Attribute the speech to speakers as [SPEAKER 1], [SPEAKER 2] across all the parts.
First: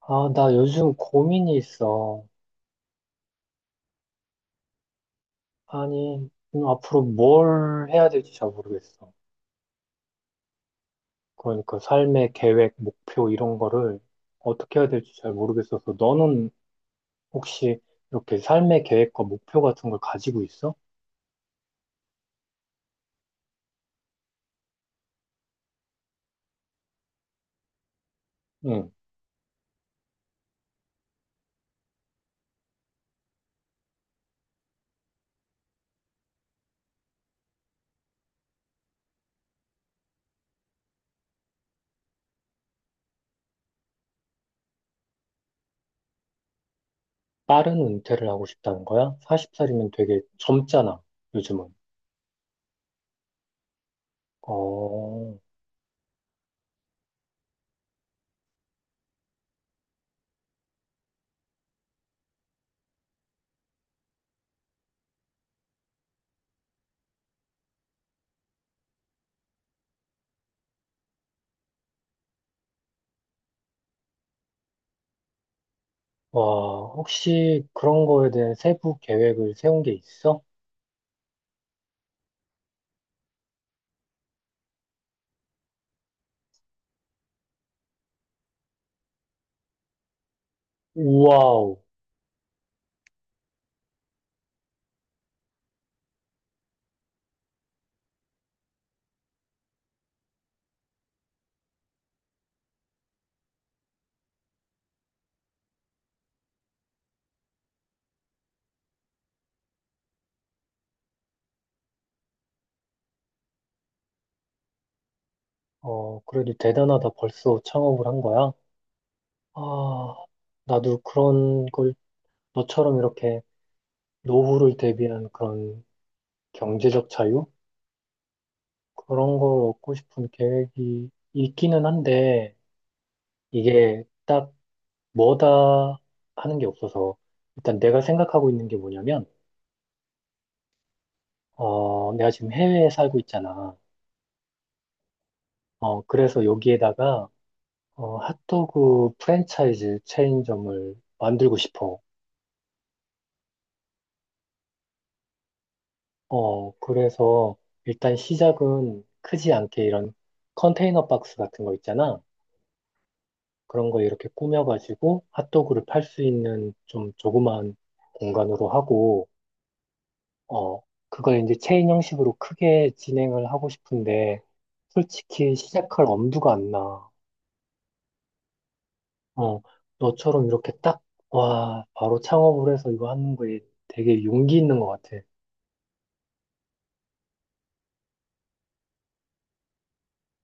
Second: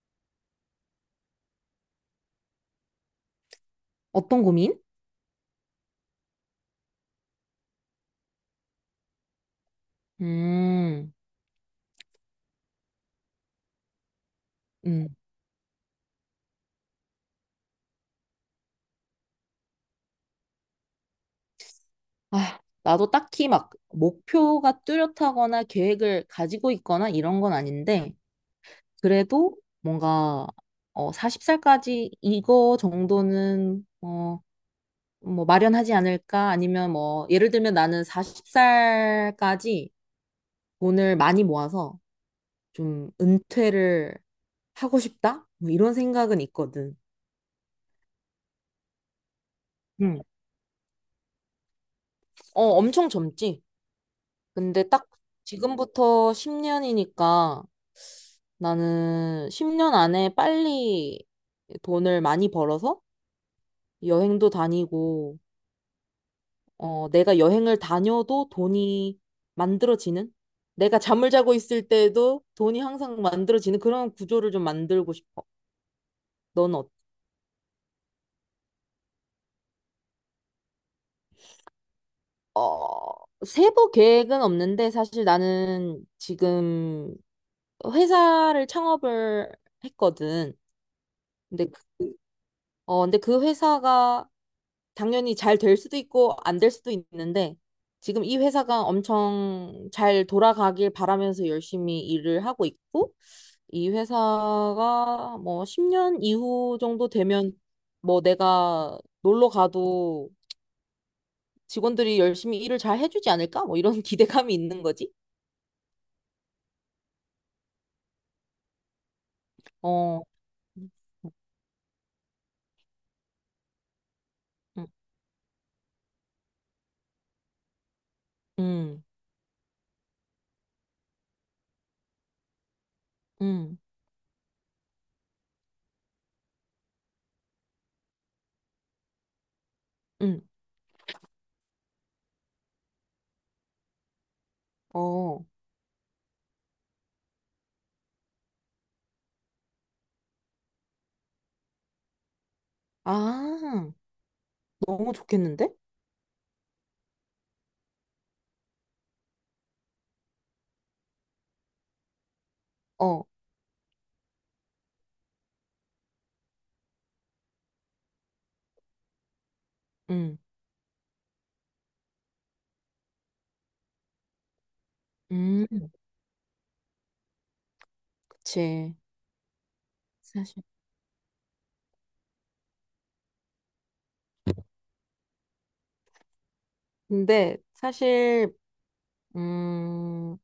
[SPEAKER 1] 아, 나 요즘 고민이 있어.
[SPEAKER 2] 어떤 고민?
[SPEAKER 1] 아니, 앞으로 뭘 해야 될지 잘 모르겠어.
[SPEAKER 2] 음,
[SPEAKER 1] 그러니까 삶의 계획, 목표 이런 거를 어떻게 해야
[SPEAKER 2] 음.
[SPEAKER 1] 될지 잘 모르겠어서 너는 혹시 이렇게 삶의 계획과 목표 같은 걸 가지고 있어?
[SPEAKER 2] 아, 나도 딱히 막 목표가 뚜렷하거나 계획을 가지고 있거나 이런 건 아닌데,
[SPEAKER 1] 응.
[SPEAKER 2] 그래도 뭔가, 40살까지 이거 정도는, 뭐 마련하지 않을까? 아니면 뭐, 예를 들면 나는 40살까지 돈을 많이 모아서 좀 은퇴를 하고 싶다? 뭐 이런 생각은 있거든.
[SPEAKER 1] 빠른 은퇴를 하고 싶다는 거야? 40살이면 되게
[SPEAKER 2] 응,
[SPEAKER 1] 젊잖아, 요즘은.
[SPEAKER 2] 엄청 젊지? 근데 딱
[SPEAKER 1] 어,
[SPEAKER 2] 지금부터 10년이니까, 나는 10년 안에 빨리 돈을 많이 벌어서 여행도 다니고, 내가 여행을 다녀도 돈이 만들어지는? 내가 잠을 자고 있을 때도 돈이 항상 만들어지는 그런 구조를 좀 만들고 싶어.
[SPEAKER 1] 와,
[SPEAKER 2] 넌
[SPEAKER 1] 혹시 그런 거에 대한 세부 계획을 세운 게 있어?
[SPEAKER 2] 세부 계획은 없는데 사실 나는 지금 회사를 창업을 했거든. 근데
[SPEAKER 1] 우와우.
[SPEAKER 2] 그, 근데 그 회사가 당연히 잘 될 수도 있고 안 될 수도 있는데 지금 이 회사가 엄청 잘 돌아가길 바라면서 열심히 일을 하고 있고 이 회사가 뭐 10년 이후 정도 되면 뭐 내가 놀러 가도 직원들이 열심히 일을 잘 해주지 않을까? 뭐 이런 기대감이 있는 거지.
[SPEAKER 1] 어, 그래도 대단하다. 벌써 창업을 한 거야? 아,
[SPEAKER 2] 어,
[SPEAKER 1] 나도 그런 걸 너처럼 이렇게 노후를
[SPEAKER 2] 음,
[SPEAKER 1] 대비한 그런 경제적 자유?
[SPEAKER 2] 음,
[SPEAKER 1] 그런 걸 얻고 싶은 계획이 있기는 한데,
[SPEAKER 2] 음,
[SPEAKER 1] 이게 딱 뭐다 하는 게 없어서, 일단 내가 생각하고 있는 게 뭐냐면,
[SPEAKER 2] 음.
[SPEAKER 1] 어, 내가 지금 해외에 살고 있잖아.
[SPEAKER 2] 어,
[SPEAKER 1] 어, 그래서 여기에다가, 어, 핫도그 프랜차이즈 체인점을 만들고 싶어.
[SPEAKER 2] 아, 너무 좋겠는데?
[SPEAKER 1] 어, 그래서 일단 시작은 크지 않게 이런 컨테이너 박스 같은 거 있잖아.
[SPEAKER 2] 어,
[SPEAKER 1] 그런 거 이렇게 꾸며가지고 핫도그를 팔 수 있는 좀 조그마한 공간으로 하고,
[SPEAKER 2] 음,
[SPEAKER 1] 어, 그걸 이제 체인 형식으로 크게 진행을 하고 싶은데, 솔직히
[SPEAKER 2] 음,
[SPEAKER 1] 시작할 엄두가 안 나.
[SPEAKER 2] 그치.
[SPEAKER 1] 어, 너처럼
[SPEAKER 2] 사실.
[SPEAKER 1] 이렇게 딱, 와, 바로 창업을 해서 이거 하는 거에 되게 용기 있는 것 같아.
[SPEAKER 2] 근데 사실 음,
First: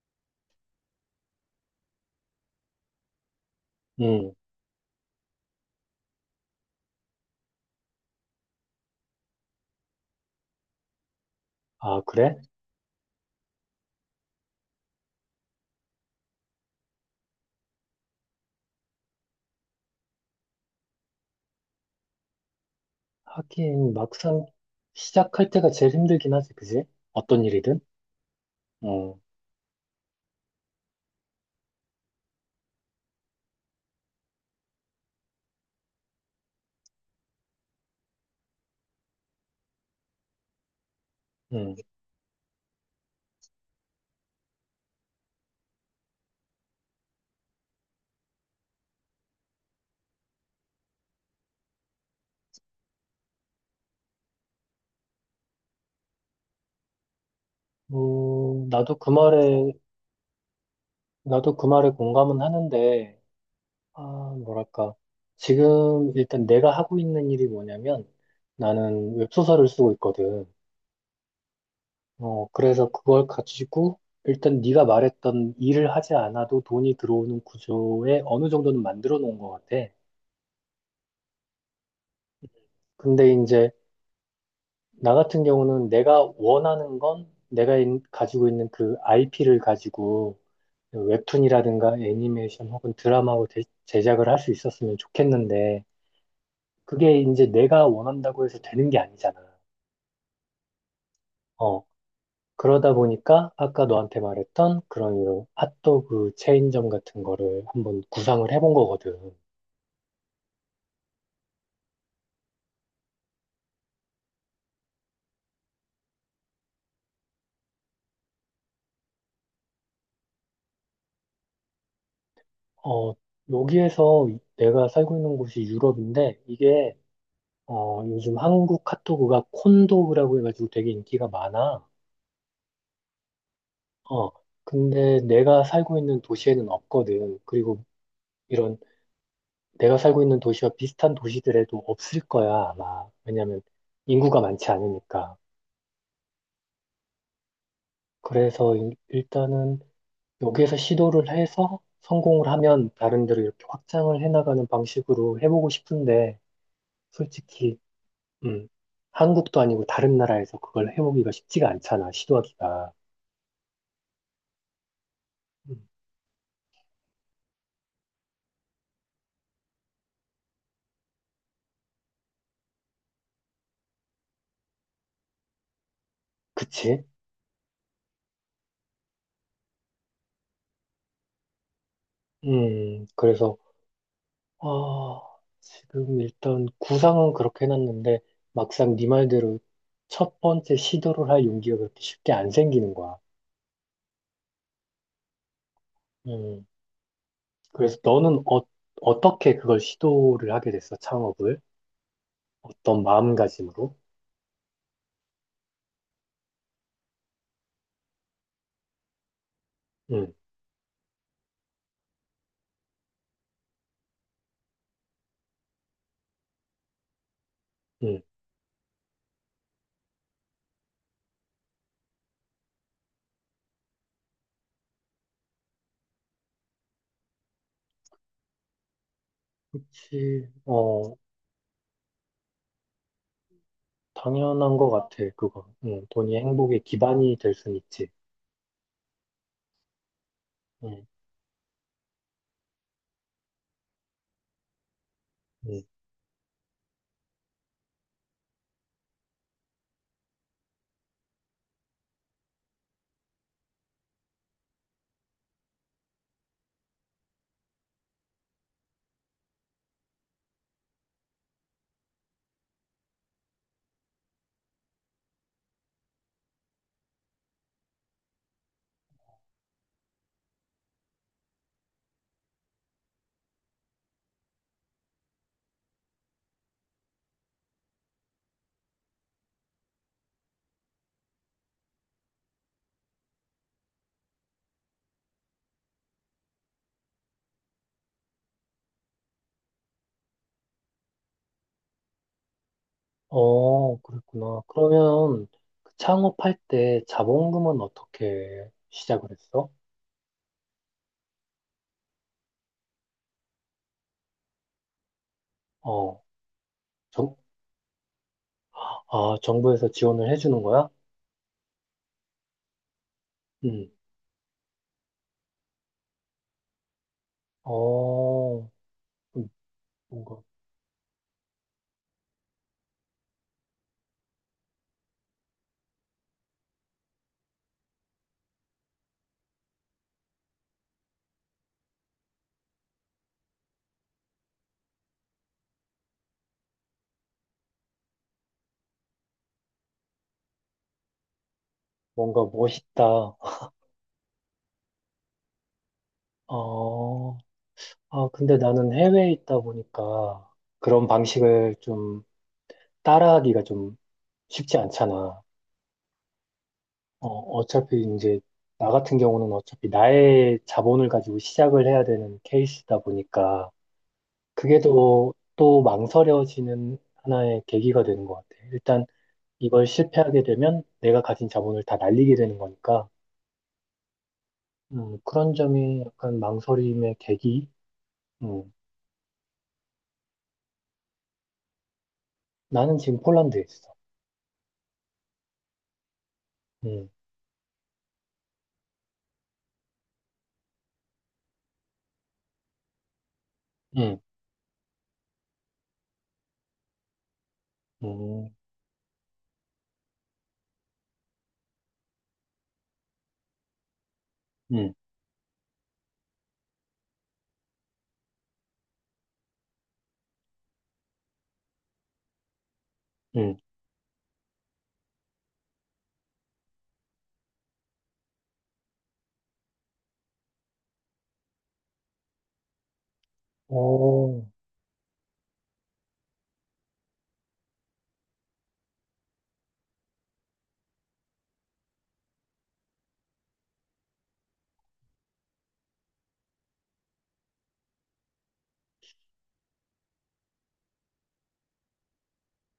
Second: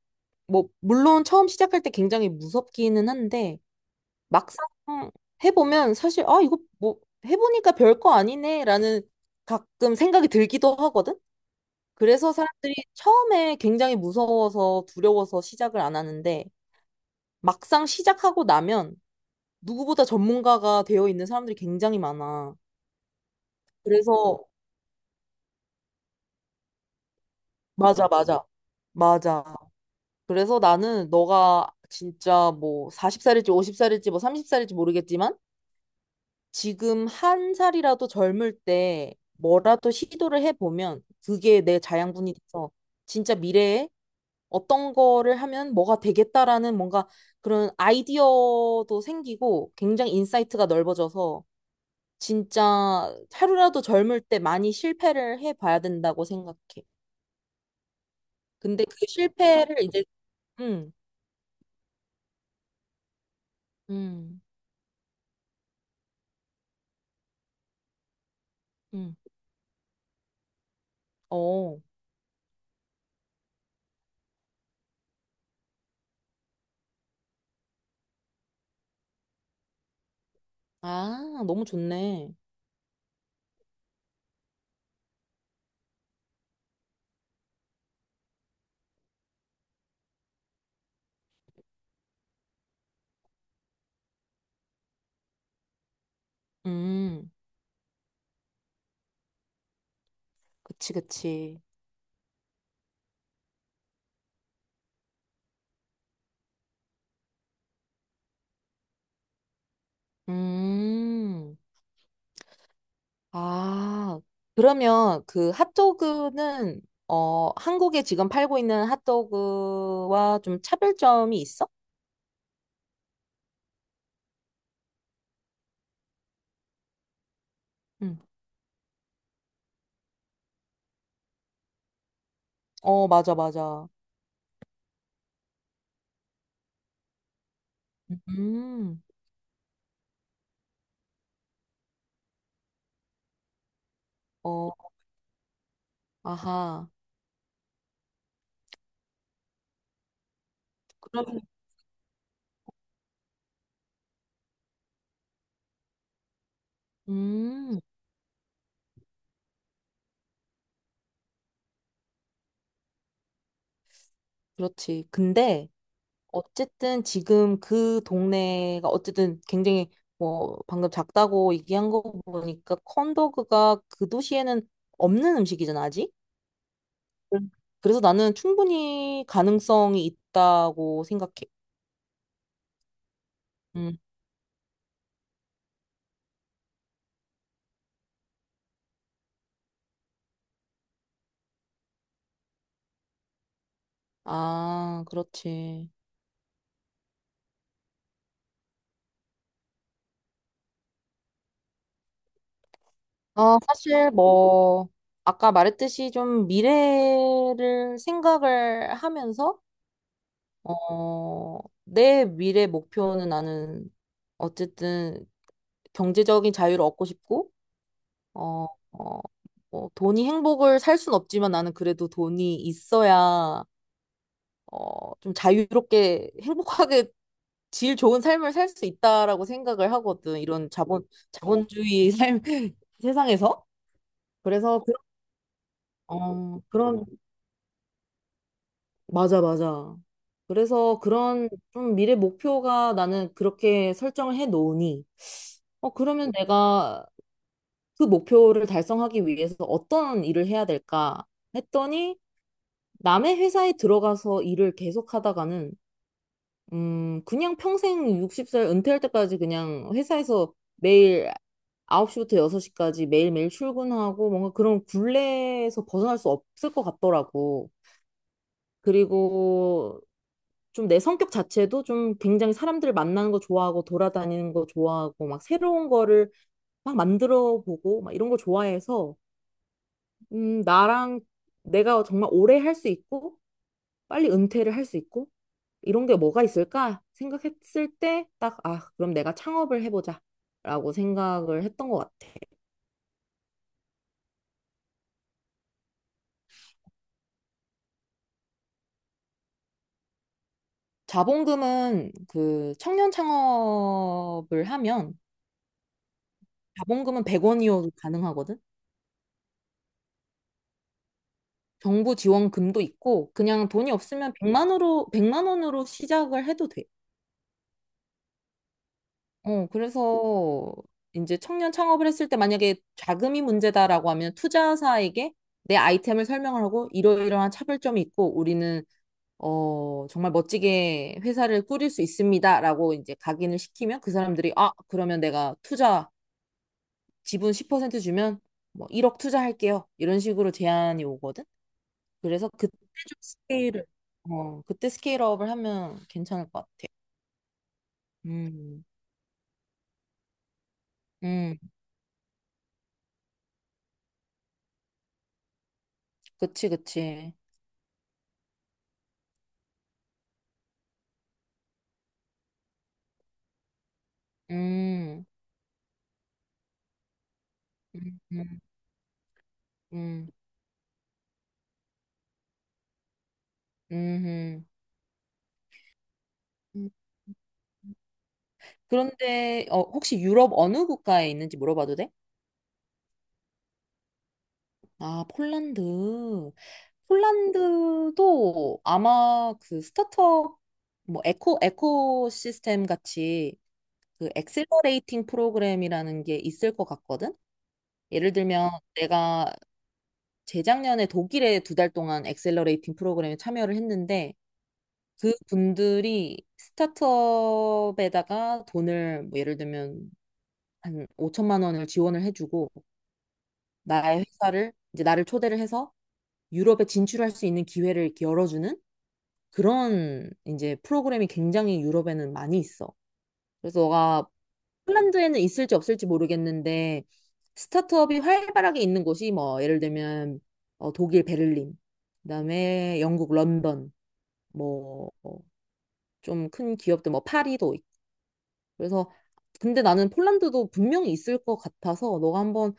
[SPEAKER 2] 뭐, 물론 처음 시작할 때 굉장히 무섭기는 한데,
[SPEAKER 1] 응.
[SPEAKER 2] 막상 해보면 사실, 아, 이거 뭐, 해보니까 별 거 아니네, 라는 가끔 생각이 들기도 하거든?
[SPEAKER 1] 아,
[SPEAKER 2] 그래서
[SPEAKER 1] 그래?
[SPEAKER 2] 사람들이 처음에 굉장히 무서워서 두려워서 시작을 안 하는데, 막상 시작하고 나면 누구보다 전문가가 되어 있는 사람들이 굉장히 많아.
[SPEAKER 1] 하긴
[SPEAKER 2] 그래서,
[SPEAKER 1] 막상 시작할 때가 제일 힘들긴 하지, 그지? 어떤 일이든.
[SPEAKER 2] 맞아, 맞아,
[SPEAKER 1] 어,
[SPEAKER 2] 맞아. 그래서 나는 너가 진짜 뭐 40살일지 50살일지 뭐 30살일지 모르겠지만, 지금 한 살이라도 젊을 때 뭐라도 시도를 해보면 그게
[SPEAKER 1] 음.
[SPEAKER 2] 내 자양분이 돼서 진짜 미래에 어떤 거를 하면 뭐가 되겠다라는 뭔가 그런 아이디어도 생기고 굉장히 인사이트가 넓어져서 진짜 하루라도 젊을 때 많이 실패를 해봐야 된다고 생각해. 근데 그
[SPEAKER 1] 나도 그 말에,
[SPEAKER 2] 실패를 이제, 음,
[SPEAKER 1] 나도 그 말에 공감은 하는데, 아,
[SPEAKER 2] 음,
[SPEAKER 1] 뭐랄까. 지금 일단 내가 하고 있는 일이 뭐냐면
[SPEAKER 2] 음,
[SPEAKER 1] 나는 웹소설을 쓰고 있거든.
[SPEAKER 2] 어,
[SPEAKER 1] 어, 그래서 그걸 가지고 일단 네가 말했던 일을 하지 않아도 돈이 들어오는 구조에 어느 정도는 만들어 놓은 것 같아.
[SPEAKER 2] 아, 너무 좋네.
[SPEAKER 1] 근데 이제 나 같은 경우는 내가 원하는 건 내가 가지고 있는 그 IP를 가지고 웹툰이라든가 애니메이션 혹은 드라마로 제작을 할 수 있었으면 좋겠는데 그게
[SPEAKER 2] 음,
[SPEAKER 1] 이제 내가 원한다고 해서 되는 게 아니잖아.
[SPEAKER 2] 그치, 그치.
[SPEAKER 1] 어, 그러다 보니까 아까 너한테 말했던 그런 이런 핫도그 체인점 같은 거를 한번 구상을 해본 거거든.
[SPEAKER 2] 음. 아, 그러면 그 핫도그는 한국에 지금 팔고 있는 핫도그와 좀 차별점이 있어?
[SPEAKER 1] 어, 여기에서 내가 살고 있는 곳이 유럽인데 이게 어,
[SPEAKER 2] 응.
[SPEAKER 1] 요즘 한국 핫도그가 콘도그라고 해가지고 되게 인기가 많아.
[SPEAKER 2] 어, 맞아, 맞아.
[SPEAKER 1] 어, 근데 내가 살고 있는 도시에는 없거든. 그리고 이런
[SPEAKER 2] 음,
[SPEAKER 1] 내가 살고 있는 도시와 비슷한 도시들에도 없을 거야, 아마. 왜냐면 인구가
[SPEAKER 2] 어,
[SPEAKER 1] 많지 않으니까.
[SPEAKER 2] 아하.
[SPEAKER 1] 그래서 일단은 여기에서 시도를
[SPEAKER 2] 그럼,
[SPEAKER 1] 해서 성공을 하면 다른 데로 이렇게 확장을 해나가는 방식으로 해보고 싶은데, 솔직히,
[SPEAKER 2] 음,
[SPEAKER 1] 음, 한국도 아니고 다른 나라에서 그걸 해보기가 쉽지가 않잖아, 시도하기가.
[SPEAKER 2] 그렇지. 근데
[SPEAKER 1] 음,
[SPEAKER 2] 어쨌든 지금 그 동네가 어쨌든 굉장히 뭐 방금 작다고 얘기한 거 보니까 콘도그가 그 도시에는 없는 음식이잖아, 아직?
[SPEAKER 1] 그치?
[SPEAKER 2] 음. 그래서 나는 충분히 가능성이 있다고 생각해.
[SPEAKER 1] 그래서
[SPEAKER 2] 음.
[SPEAKER 1] 아, 지금 일단 구상은 그렇게 해놨는데 막상 네 말대로 첫 번째 시도를 할 용기가 그렇게 쉽게 안 생기는 거야.
[SPEAKER 2] 아, 그렇지.
[SPEAKER 1] 음, 그래서 너는 어, 어떻게 그걸 시도를 하게 됐어? 창업을? 어떤
[SPEAKER 2] 아,
[SPEAKER 1] 마음가짐으로?
[SPEAKER 2] 사실 뭐, 아까 말했듯이 좀 미래를 생각을 하면서,
[SPEAKER 1] 음,
[SPEAKER 2] 어, 내 미래 목표는 나는 어쨌든 경제적인 자유를 얻고 싶고,
[SPEAKER 1] 음,
[SPEAKER 2] 어, 어, 뭐 돈이 행복을 살 순 없지만 나는 그래도 돈이 있어야, 좀 자유롭게 행복하게 질 좋은 삶을 살 수 있다라고 생각을 하거든.
[SPEAKER 1] 그치.
[SPEAKER 2] 이런 자본,
[SPEAKER 1] 어,
[SPEAKER 2] 자본주의 삶, 세상에서.
[SPEAKER 1] 당연한
[SPEAKER 2] 그래서
[SPEAKER 1] 것 같아, 그거. 돈이 행복의
[SPEAKER 2] 그런
[SPEAKER 1] 기반이 될 순 있지.
[SPEAKER 2] 맞아, 맞아. 그래서
[SPEAKER 1] 음,
[SPEAKER 2] 그런 좀 미래 목표가 나는 그렇게 설정을 해 놓으니
[SPEAKER 1] 음.
[SPEAKER 2] 그러면 내가 그 목표를 달성하기 위해서 어떤 일을 해야 될까 했더니 남의 회사에 들어가서 일을 계속 하다가는 그냥 평생 60살 은퇴할 때까지 그냥 회사에서 매일 9시부터 6시까지 매일매일 출근하고 뭔가 그런 굴레에서 벗어날 수 없을 것 같더라고. 그리고 좀 내 성격 자체도 좀 굉장히 사람들 만나는 거 좋아하고 돌아다니는 거 좋아하고 막 새로운 거를 막 만들어 보고 막 이런 거 좋아해서 나랑 내가 정말 오래 할 수 있고 빨리 은퇴를 할 수 있고 이런 게 뭐가 있을까 생각했을 때 딱 아, 그럼 내가 창업을 해보자 라고 생각을 했던 것 같아.
[SPEAKER 1] 어, 그랬구나. 그러면 그 창업할 때 자본금은 어떻게 시작을 했어?
[SPEAKER 2] 자본금은 그 청년 창업을 하면
[SPEAKER 1] 어.
[SPEAKER 2] 자본금은
[SPEAKER 1] 정,
[SPEAKER 2] 100원이어도 가능하거든.
[SPEAKER 1] 아, 정부에서 지원을 해주는 거야?
[SPEAKER 2] 정부 지원금도 있고 그냥
[SPEAKER 1] 응.
[SPEAKER 2] 돈이 없으면 100만 원으로 100만 원으로 시작을 해도 돼.
[SPEAKER 1] 어, 음, 뭔가,
[SPEAKER 2] 그래서 이제 청년 창업을 했을 때 만약에 자금이 문제다라고 하면 투자사에게 내 아이템을 설명을 하고 이러이러한 차별점이 있고 우리는 정말 멋지게 회사를 꾸릴 수 있습니다라고 이제 각인을 시키면 그 사람들이 아, 그러면 내가 투자 지분 10% 주면 뭐 1억 투자할게요. 이런 식으로 제안이 오거든.
[SPEAKER 1] 뭔가
[SPEAKER 2] 그래서 그때 좀
[SPEAKER 1] 멋있다.
[SPEAKER 2] 스케일을, 그때 스케일업을 하면 괜찮을 것 같아.
[SPEAKER 1] 어, 아, 근데
[SPEAKER 2] 음,
[SPEAKER 1] 나는 해외에 있다 보니까 그런
[SPEAKER 2] 음,
[SPEAKER 1] 방식을 좀 따라하기가 좀 쉽지 않잖아.
[SPEAKER 2] 그치,
[SPEAKER 1] 어,
[SPEAKER 2] 그치.
[SPEAKER 1] 어차피 이제, 나 같은 경우는 어차피 나의 자본을 가지고 시작을 해야 되는 케이스다 보니까 그게
[SPEAKER 2] 음,
[SPEAKER 1] 또, 또 망설여지는 하나의 계기가
[SPEAKER 2] 음,
[SPEAKER 1] 되는 것 같아.
[SPEAKER 2] 음,
[SPEAKER 1] 일단 이걸
[SPEAKER 2] 음,
[SPEAKER 1] 실패하게 되면 내가 가진 자본을 다 날리게 되는 거니까.
[SPEAKER 2] 음.
[SPEAKER 1] 그런 점이 약간
[SPEAKER 2] 음.
[SPEAKER 1] 망설임의 계기? 음,
[SPEAKER 2] 그런데, 혹시 유럽 어느 국가에 있는지 물어봐도 돼?
[SPEAKER 1] 나는 지금 폴란드에 있어.
[SPEAKER 2] 아, 폴란드.
[SPEAKER 1] 음,
[SPEAKER 2] 폴란드도 아마 그 스타트업, 뭐, 에코 시스템 같이
[SPEAKER 1] 음,
[SPEAKER 2] 그 엑셀러레이팅 프로그램이라는 게 있을 것 같거든? 예를
[SPEAKER 1] 음,
[SPEAKER 2] 들면 내가 재작년에 독일에 2달 동안 엑셀러레이팅 프로그램에 참여를 했는데
[SPEAKER 1] 음,
[SPEAKER 2] 그 분들이 스타트업에다가 돈을 뭐 예를 들면 한 5천만 원을 지원을 해주고
[SPEAKER 1] 음.
[SPEAKER 2] 나의 회사를 이제 나를 초대를 해서 유럽에 진출할 수 있는 기회를 이렇게 열어주는 그런 이제 프로그램이 굉장히 유럽에는 많이 있어. 그래서 너가
[SPEAKER 1] 오,
[SPEAKER 2] 폴란드에는 있을지 없을지 모르겠는데 스타트업이 활발하게 있는 곳이 뭐 예를 들면 독일 베를린, 그다음에 영국 런던, 뭐 좀큰 기업들 뭐 파리도 있고. 그래서 근데 나는 폴란드도 분명히 있을 것 같아서 너가 한번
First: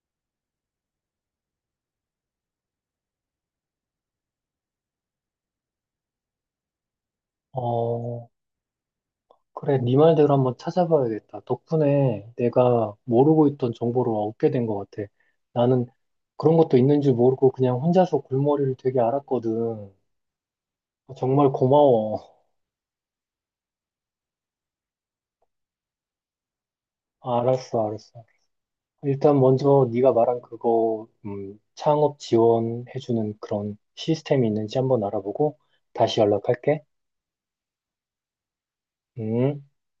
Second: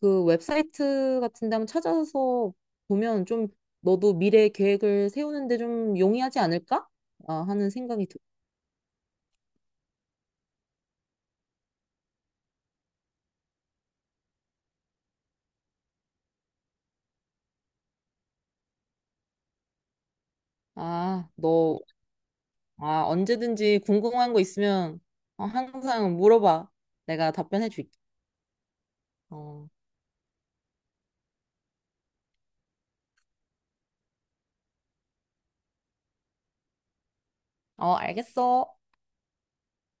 [SPEAKER 2] 그 웹사이트 같은 데 한번 찾아서 보면 좀 너도 미래 계획을 세우는데 좀 용이하지 않을까? 아, 하는 생각이 들.
[SPEAKER 1] 어, 그래, 네 말대로 한번 찾아봐야겠다. 덕분에 내가 모르고 있던 정보를 얻게 된 것 같아. 나는 그런 것도 있는 줄 모르고 그냥 혼자서 골머리를 되게 앓았거든.
[SPEAKER 2] 아,
[SPEAKER 1] 정말
[SPEAKER 2] 너
[SPEAKER 1] 고마워.
[SPEAKER 2] 아, 언제든지 궁금한 거 있으면 항상 물어봐. 내가 답변해
[SPEAKER 1] 알았어,
[SPEAKER 2] 줄게.
[SPEAKER 1] 알았어. 일단
[SPEAKER 2] 어,
[SPEAKER 1] 먼저 네가 말한 그거 창업 지원해주는 그런 시스템이 있는지 한번 알아보고 다시 연락할게.
[SPEAKER 2] 어, 알겠어.
[SPEAKER 1] 음.